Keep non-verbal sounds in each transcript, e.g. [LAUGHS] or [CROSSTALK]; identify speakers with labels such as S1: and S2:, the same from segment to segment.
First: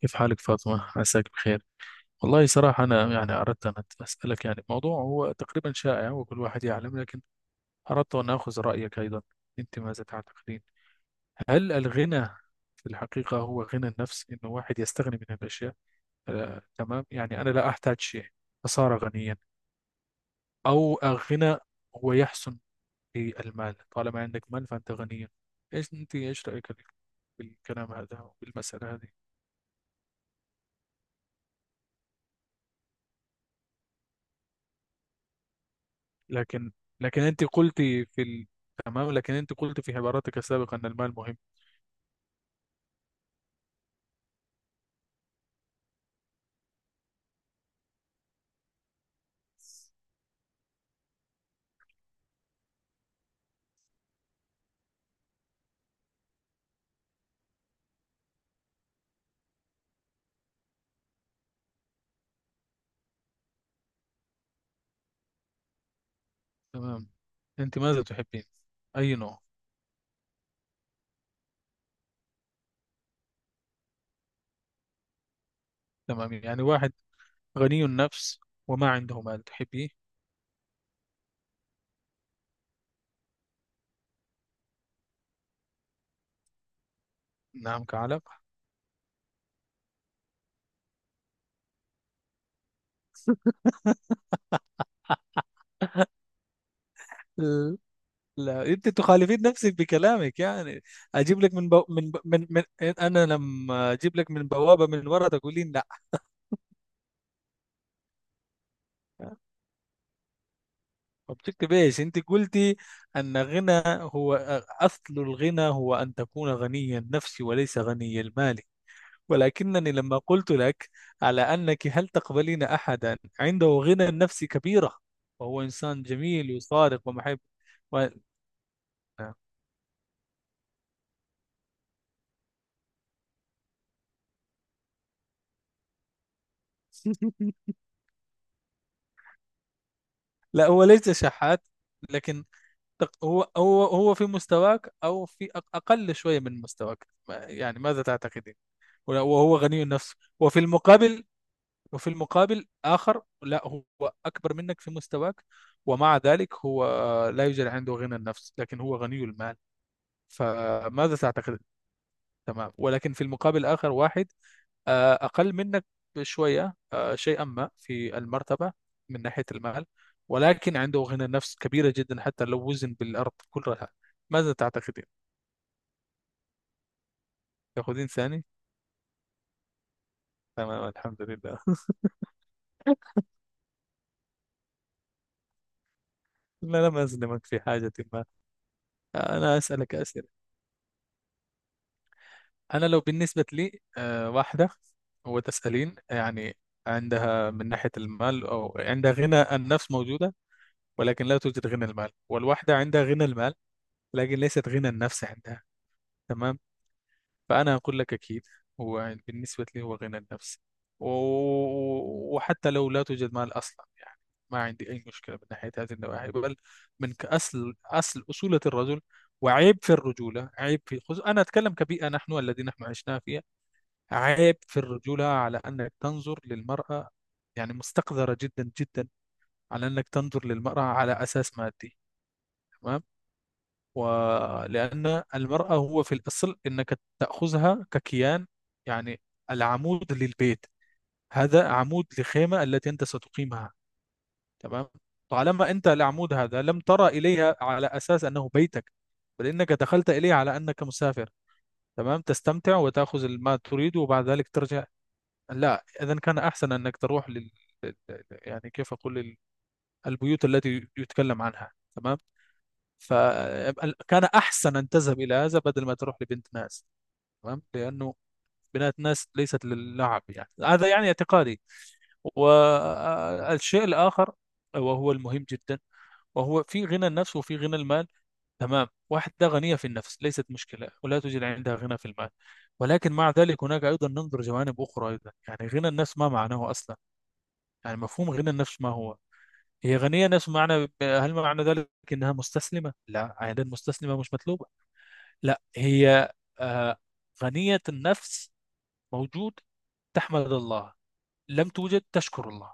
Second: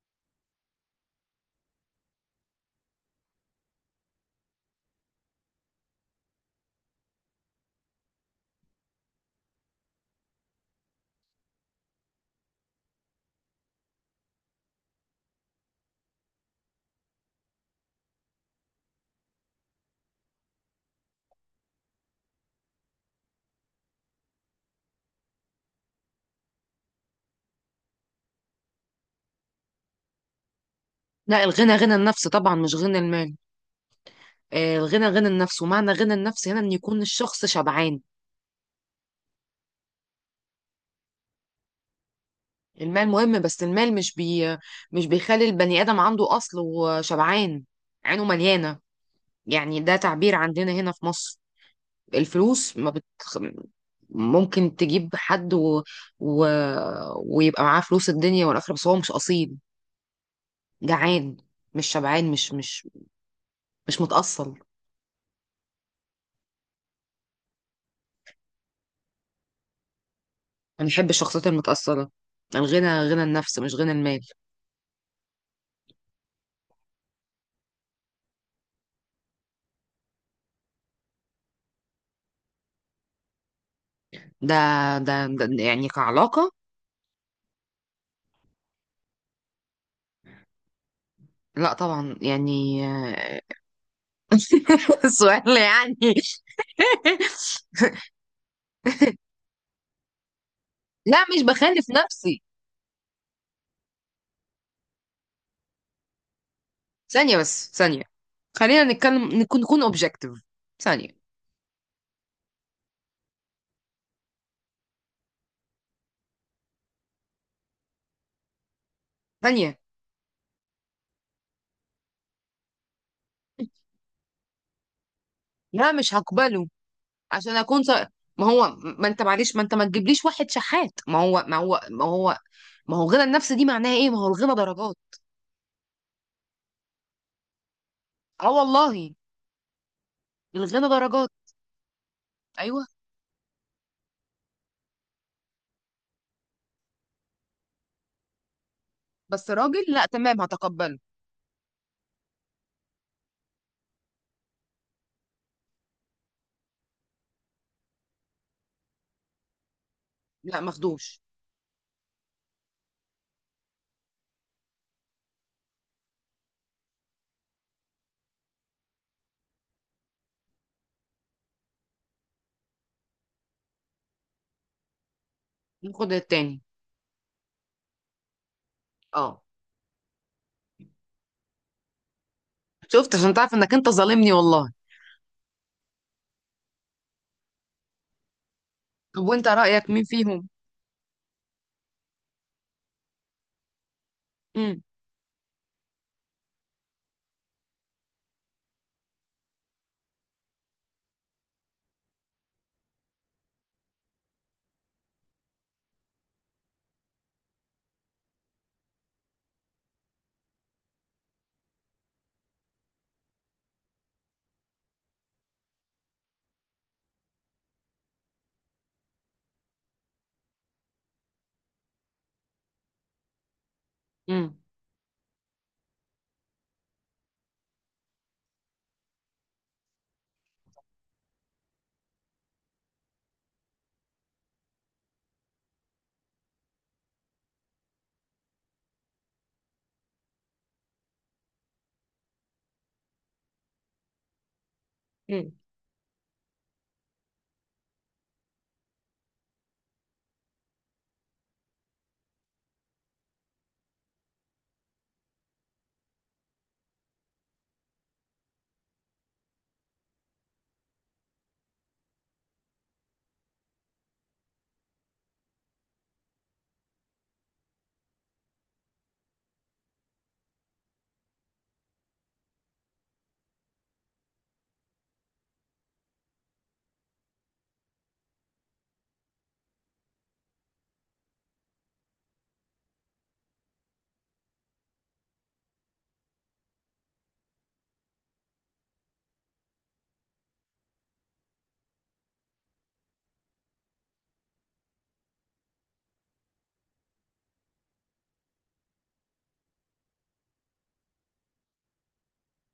S1: كيف حالك فاطمة؟ عساك بخير. والله صراحة أنا يعني أردت أن أسألك يعني موضوع هو تقريبا شائع وكل واحد يعلم، لكن أردت أن آخذ رأيك أيضا. أنت ماذا تعتقدين؟ هل الغنى في الحقيقة هو غنى النفس، إنه واحد يستغني من الأشياء، تمام، يعني أنا لا أحتاج شيء فصار غنيا، أو الغنى هو يحسن في المال، طالما عندك مال فأنت غني. إيش رأيك في الكلام هذا والمسألة هذه؟
S2: لا، الغنى غنى النفس طبعا مش غنى المال. الغنى غنى النفس ومعنى غنى النفس هنا ان
S1: لكن
S2: يكون
S1: لكن
S2: الشخص
S1: انت قلت
S2: شبعان.
S1: تمام، لكن انت قلت في عباراتك السابقة ان المال مهم.
S2: المال مهم بس المال مش بيخلي البني ادم عنده اصل وشبعان. عينه مليانه. يعني ده تعبير عندنا هنا في مصر. الفلوس ما بت. ممكن تجيب حد. و... ويبقى معاه فلوس الدنيا والاخره بس هو مش اصيل. جعان. مش شبعان مش متأصل.
S1: تمام، انت ماذا تحبين؟ اي نوع؟
S2: انا بحب الشخصيات المتأصلة. الغنى غنى النفس مش غنى المال.
S1: تمام، يعني واحد غني النفس وما عنده مال تحبيه؟
S2: ده ده يعني كعلاقة.
S1: نعم، كعلم.
S2: لا طبعا يعني. [LAUGHS] سؤال يعني. [LAUGHS]
S1: ال- لا، انت تخالفين نفسك بكلامك يعني.
S2: لا
S1: اجيب
S2: مش
S1: لك من بو...
S2: بخالف
S1: من, ب...
S2: نفسي.
S1: من من انا لما اجيب لك من بوابة من ورا تقولين لا.
S2: ثانية بس ثانية. خلينا نتكلم نكون اوبجكتيف. ثانية.
S1: وبشكل بايش انت قلتي ان غنى هو اصل الغنى هو ان تكون غني النفس وليس غني المال،
S2: ثانية.
S1: ولكنني لما قلت لك على أنك، هل تقبلين أحدا عنده غنى نفسي كبيرة وهو
S2: لا
S1: إنسان
S2: مش
S1: جميل
S2: هقبله.
S1: وصادق ومحب؟
S2: عشان اكون.
S1: و...
S2: ما هو، ما انت معلش، ما انت ما تجيبليش واحد شحات. ما هو الغنى النفسي دي معناها ايه. ما هو الغنى درجات.
S1: [LAUGHS]
S2: اه والله.
S1: لا هو
S2: الغنى
S1: ليس
S2: درجات.
S1: شحات، لكن
S2: ايوه.
S1: هو في مستواك أو في أقل شوية من مستواك، يعني ماذا تعتقدين؟ ولا-
S2: بس
S1: وهو غني
S2: راجل لا
S1: النفس.
S2: تمام
S1: وفي
S2: هتقبله.
S1: المقابل وفي المقابل آخر، لا هو أكبر منك في مستواك، ومع ذلك هو لا يوجد عنده غنى النفس لكن هو غني المال،
S2: لا
S1: فماذا
S2: ماخدوش.
S1: تعتقد؟ تمام، ولكن في المقابل آخر واحد أقل منك بشوية، شيئا ما في المرتبة من ناحية المال، ولكن عنده غنى نفس كبيرة جدا حتى لو وزن بالأرض كلها، ماذا تعتقدين؟
S2: ناخد التاني.
S1: تأخذين ثاني؟
S2: اه.
S1: تمام، الحمد لله.
S2: شفت
S1: [LAUGHS]
S2: عشان تعرف انك انت ظالمني والله.
S1: لا، لم أظلمك في حاجة ما.
S2: طب وانت
S1: أنا
S2: رأيك
S1: أسألك
S2: مين
S1: أسئلة.
S2: فيهم؟
S1: أنا لو بالنسبة لي واحدة
S2: امم.
S1: وتسألين يعني، عندها من ناحية المال أو عندها غنى النفس موجودة ولكن لا توجد غنى المال، والواحدة عندها غنى المال لكن ليست غنى النفس عندها، تمام؟ فأنا أقول لك أكيد هو بالنسبة لي هو غنى النفس، و... وحتى لو لا توجد مال أصلا، يعني ما عندي أي مشكلة من ناحية هذه النواحي، بل من أصل أصل أصولة الرجل، وعيب في الرجولة، عيب في أنا أتكلم كبيئة نحن الذين عشنا فيها، عيب
S2: امم.
S1: في الرجولة على أنك تنظر للمرأة، يعني مستقذرة جدا جدا، على أنك تنظر للمرأة على أساس مادي. تمام، ولأن المرأة هو في الأصل أنك تأخذها ككيان، يعني العمود للبيت، هذا عمود لخيمة التي أنت ستقيمها. تمام،
S2: مم.
S1: طالما أنت العمود هذا لم ترى إليها على أساس أنه بيتك، بل إنك دخلت إليه على أنك مسافر، تمام، تستمتع وتأخذ ما تريد وبعد ذلك ترجع، لا. إذا كان أحسن أنك تروح لل- يعني كيف أقول البيوت التي يتكلم عنها، تمام، فكان أحسن أن تذهب إلى هذا بدل ما تروح لبنت ناس، تمام، لأنه بنات ناس ليست للعب، يعني هذا يعني اعتقادي. والشيء الآخر وهو المهم جدا، وهو في غنى النفس وفي غنى المال، تمام، واحدة غنية في النفس ليست مشكلة ولا توجد عندها غنى في المال، ولكن مع ذلك هناك أيضا ننظر جوانب أخرى أيضا. يعني غنى النفس ما معناه أصلا، يعني مفهوم غنى النفس ما هو؟ هي غنية نفس معنى، هل معنى ذلك أنها مستسلمة؟ لا، عادة مستسلمة مش مطلوبة، لا. هي آه، غنية النفس، موجود تحمد الله، لم توجد تشكر الله،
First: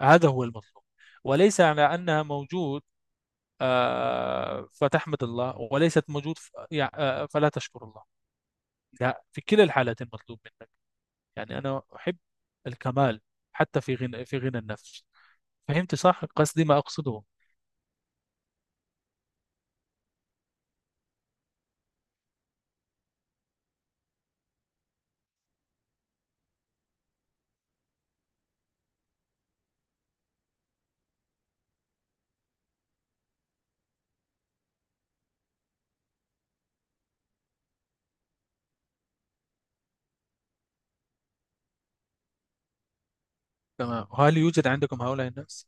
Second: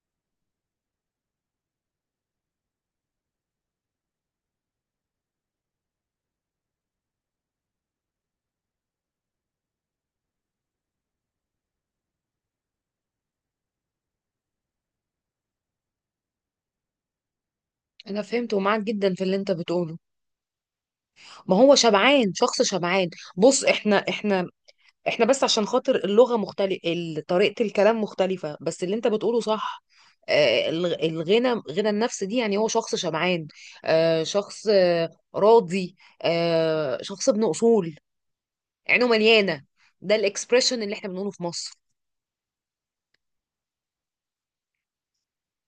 S1: هذا هو المطلوب. وليس على أنها موجود فتحمد الله وليست موجود فلا تشكر الله، لا. في كلا الحالتين مطلوب منك، يعني أنا أحب الكمال حتى في غنى النفس. فهمت صح قصدي ما أقصده؟
S2: انا فهمت ومعاك جدا في اللي انت بتقوله. ما هو شبعان، شخص شبعان. بص، احنا بس عشان خاطر اللغة مختلفة. طريقة الكلام مختلفة بس اللي انت بتقوله صح. الغنى غنى النفس دي يعني هو شخص شبعان. شخص. راضي. شخص ابن اصول. عينه مليانة. ده الاكسبريشن اللي احنا بنقوله في مصر.
S1: تمام، هل يوجد عندكم هؤلاء الناس؟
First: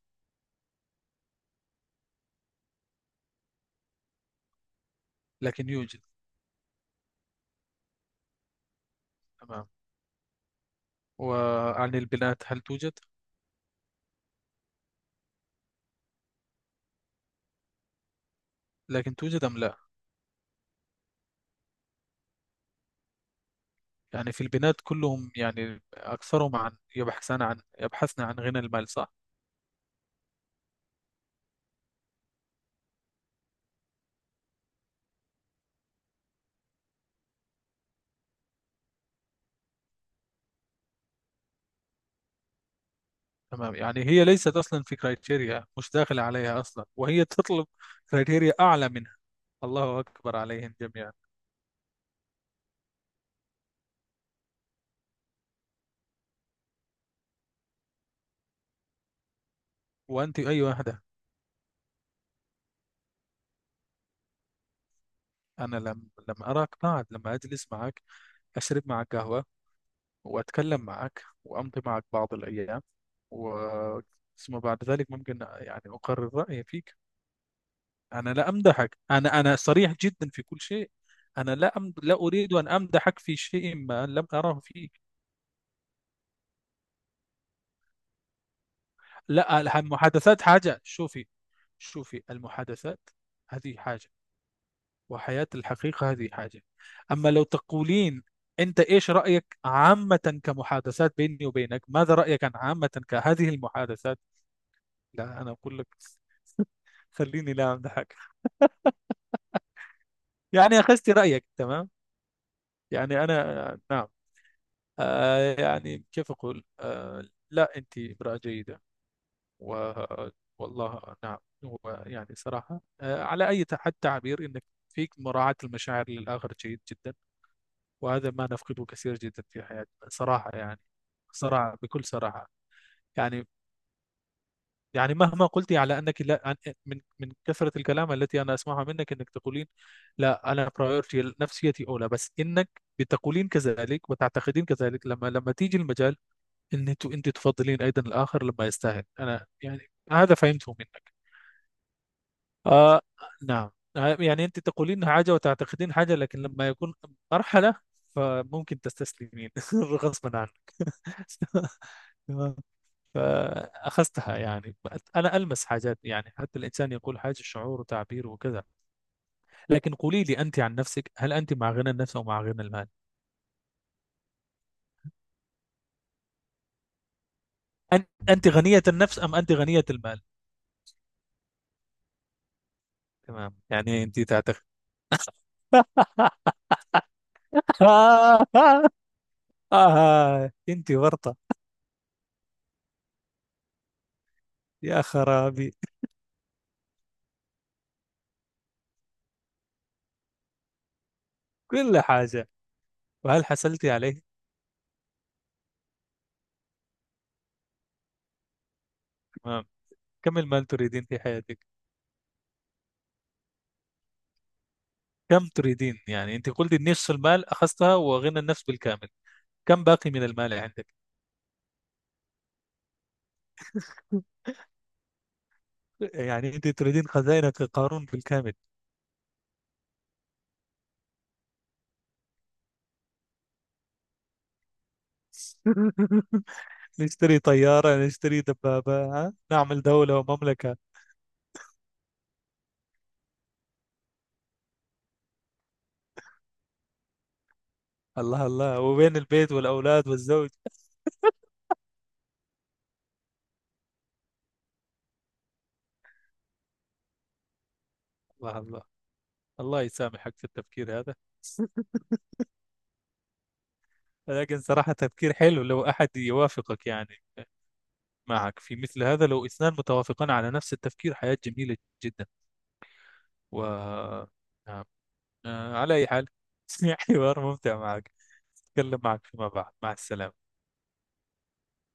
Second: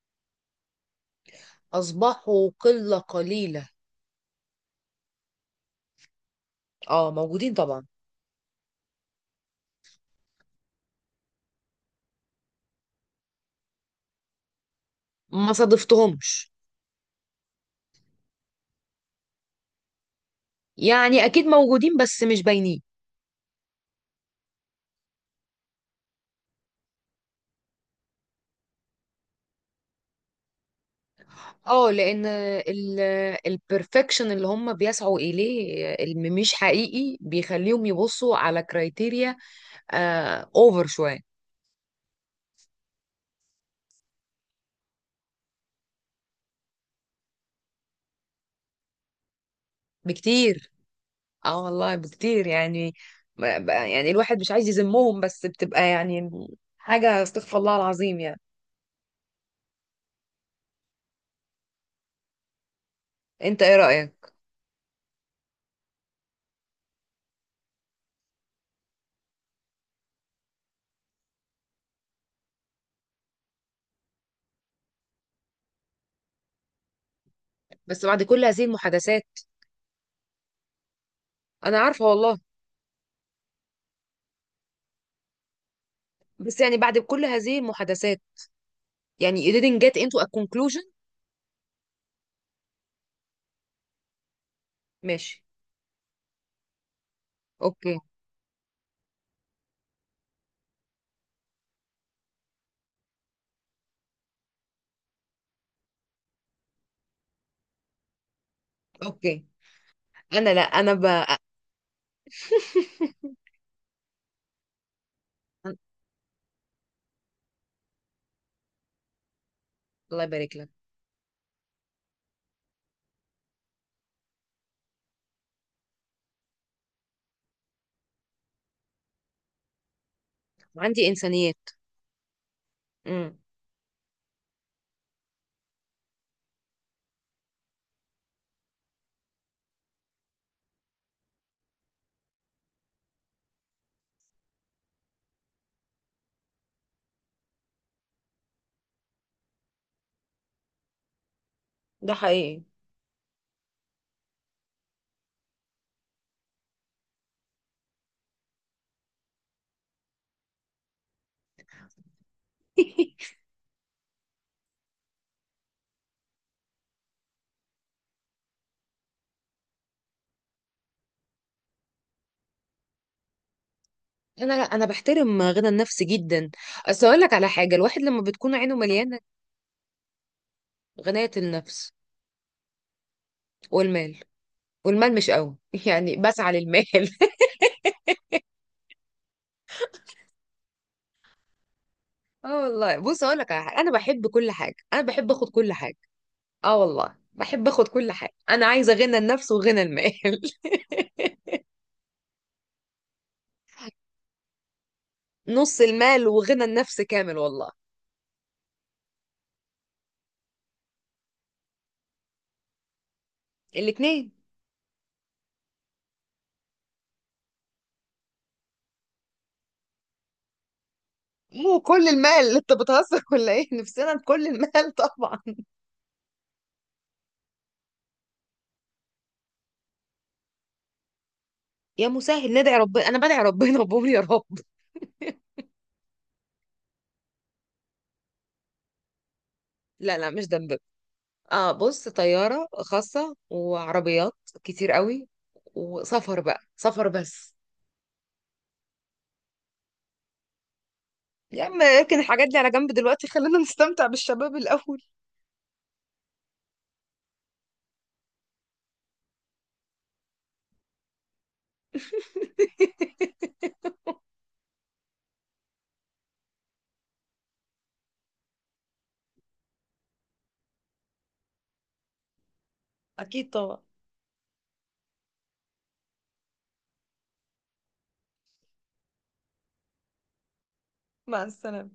S2: اصبحوا قلة قليلة.
S1: لكن يوجد؟
S2: اه، موجودين طبعا.
S1: تمام، وعن البنات هل توجد؟
S2: ما صادفتهمش.
S1: لكن توجد أم لا؟
S2: يعني اكيد موجودين بس مش باينين.
S1: يعني في البنات كلهم، يعني أكثرهم، عن يبحثان عن يبحثن عن غنى المال، صح؟
S2: اه، لان البرفكشن اللي هم بيسعوا اليه اللي مش حقيقي بيخليهم يبصوا على كرايتيريا اوفر شويه.
S1: تمام، يعني هي ليست أصلا في كرايتيريا، مش داخلة عليها أصلا، وهي تطلب كرايتيريا أعلى منها، الله أكبر
S2: بكتير.
S1: عليهم جميعا.
S2: اه والله بكتير يعني. يعني الواحد مش عايز يذمهم بس بتبقى يعني حاجه استغفر الله العظيم يعني.
S1: وأنت أي واحدة؟
S2: انت ايه رايك؟
S1: أنا لم لما أراك بعد لما أجلس معك، أشرب معك قهوة وأتكلم معك وأمضي معك بعض الأيام، و ثم بعد ذلك ممكن يعني أقرر رأيي فيك.
S2: بس بعد
S1: أنا
S2: كل
S1: لا
S2: هذه
S1: أمدحك،
S2: المحادثات.
S1: أنا صريح جدا في كل شيء، أنا
S2: انا عارفه
S1: لا
S2: والله.
S1: أريد أن أمدحك في شيء ما لم أره فيك.
S2: بس يعني بعد كل هذه المحادثات. يعني you
S1: لا،
S2: didn't get into a
S1: المحادثات حاجة،
S2: conclusion.
S1: شوفي، المحادثات هذه حاجة،
S2: ماشي.
S1: وحياة الحقيقة هذه حاجة. أما لو
S2: اوكي.
S1: تقولين أنت إيش رأيك عامة كمحادثات بيني وبينك، ماذا رأيك عن عامة كهذه المحادثات؟ لا، أنا أقول لك خليني لا أمدحك.
S2: اوكي. انا لا.
S1: يعني أخذت رأيك، تمام. يعني أنا، نعم، يعني كيف أقول، لا، أنت امرأة جيدة. و
S2: الله يبارك لك.
S1: والله نعم، هو يعني صراحة على أي حد تعبير إنك فيك مراعاة المشاعر للآخر جيد جدا، وهذا ما نفقده كثير جدا في حياتنا صراحة يعني،
S2: عندي انسانيات.
S1: صراحة بكل صراحة.
S2: امم.
S1: يعني، مهما قلتي على أنك لا، من كثرة الكلام التي أنا أسمعها منك إنك تقولين لا أنا برايورتي نفسيتي أولى، بس إنك بتقولين كذلك وتعتقدين كذلك، لما تيجي المجال ان انت تفضلين ايضا الاخر لما يستاهل انا، يعني هذا فهمته منك.
S2: ده حقيقي.
S1: آه نعم، يعني انت تقولين حاجه وتعتقدين حاجه، لكن لما يكون مرحله فممكن تستسلمين [LAUGHS] غصبا عنك. [LAUGHS] تمام،
S2: [LAUGHS]
S1: فاخذتها يعني، انا المس حاجات، يعني حتى الانسان يقول حاجه شعور وتعبير وكذا، لكن قولي لي انت عن نفسك، هل انت مع غنى النفس او مع غنى المال؟
S2: انا، لا، انا بحترم غنى النفس جدا. اصل اقول لك على حاجه، الواحد
S1: أن-
S2: لما
S1: انت
S2: بتكون عينه
S1: غنيه
S2: مليانه.
S1: النفس ام انت غنيه المال؟
S2: غنايه النفس.
S1: تمام، يعني
S2: والمال.
S1: انت تعتقد.
S2: والمال مش قوي. [LAUGHS] يعني
S1: [LAUGHS]
S2: بسعى للمال. [LAUGHS]
S1: آه أنت ورطة،
S2: اه والله بص اقول لك على حاجه، انا بحب كل حاجه، انا
S1: يا
S2: بحب اخد كل
S1: خرابي،
S2: حاجه. اه والله بحب اخد كل حاجه، انا عايزه غنى النفس وغنى المال. [LAUGHS]
S1: كل حاجة. وهل حصلت عليه؟
S2: نص المال وغنى النفس كامل والله.
S1: تمام، كم المال تريدين في حياتك؟
S2: الاتنين.
S1: كم تريدين؟ يعني أنت قلت نصف المال أخذتها وغنى النفس بالكامل، كم باقي من المال عندك؟
S2: مو كل المال اللي انت بتهزر ولا ايه، نفسنا بكل المال. طبعا.
S1: يعني أنت تريدين خزائنك قارون بالكامل.
S2: يا مسهل، ندعي ربنا، انا بدعي ربنا وبقول يا رب.
S1: [LAUGHS] نشتري طيارة، نشتري دبابة، ها؟ نعمل
S2: لا،
S1: دولة
S2: لا، مش
S1: ومملكة؟
S2: ذنب. اه بص، طياره خاصه وعربيات كتير قوي. وسفر بقى، سفر بس.
S1: الله الله، وبين البيت والأولاد والزوج؟
S2: يا عم اركن الحاجات دي على جنب دلوقتي، خلينا نستمتع بالشباب الاول.
S1: الله الله، الله يسامحك في التفكير هذا.
S2: [LAUGHS]
S1: لكن صراحة تفكير حلو لو أحد يوافقك يعني، معك في مثل هذا، لو اثنان متوافقان على نفس التفكير حياة جميلة جدا.
S2: أكيد طبعا.
S1: و نعم، على أي حال، [LAUGHS] حوار ممتع معك، أتكلم معك فيما بعد، مع السلامة.
S2: مع السلامة.